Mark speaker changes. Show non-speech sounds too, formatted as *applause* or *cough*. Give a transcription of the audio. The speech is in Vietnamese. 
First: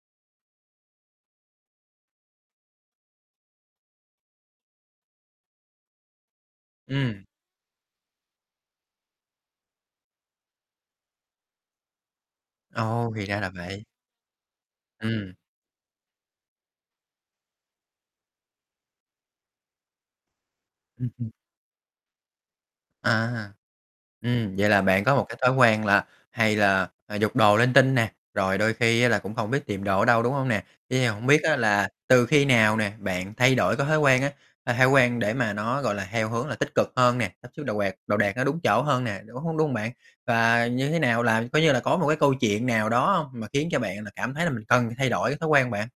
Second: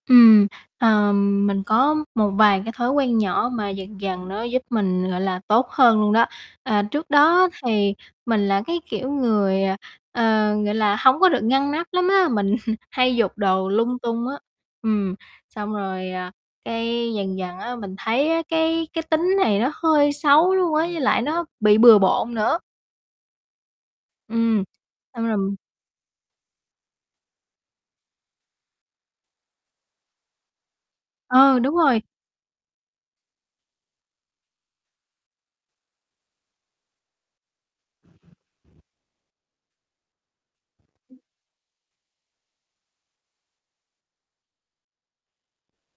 Speaker 1: Ừm, ờm, mình có một vài cái thói quen nhỏ mà dần dần nó giúp mình, gọi là, tốt hơn luôn đó, à, trước
Speaker 2: Ừm.
Speaker 1: đó thì mình là cái kiểu người, ờ, gọi là, hổng có được ngăn nắp lắm á. Mình *chuckles*
Speaker 2: Ồ,
Speaker 1: hay
Speaker 2: thì
Speaker 1: giục
Speaker 2: ra là
Speaker 1: đồ
Speaker 2: vậy.
Speaker 1: lung tung á, ừm,
Speaker 2: Ừm.
Speaker 1: xong rồi, à, cái dần dần á mình thấy á cái cái tính này nó hơi xấu luôn ấy, với
Speaker 2: Ừm,
Speaker 1: lại
Speaker 2: ừm.
Speaker 1: nó bị bừa bộn nữa.
Speaker 2: À ha, ừm,
Speaker 1: Ừm,
Speaker 2: vậy là bạn có một
Speaker 1: xong
Speaker 2: cái thói
Speaker 1: r
Speaker 2: quen là hay là, à, giục đồ linh tinh nè, rồi đôi khi á là cũng không biết tìm đồ ở đâu, đúng hông nè? Thế thì hông biết á
Speaker 1: Ừ, đúng
Speaker 2: là
Speaker 1: rồi.
Speaker 2: từ khi nào nè bạn thay đổi cái thói quen á, cái thói quen để mà nó, gọi là, theo hướng là tích cực hơn nè, sắp xếp đồ quạt đồ đạc nó đúng chỗ hơn nè, đúng h đúng hông bạn? Và như thế nào là coi như là, có một cái câu chuyện nào đó hông mà khiến cho bạn là cảm thấy là mình cần phải thay đổi cái thói quen bạn?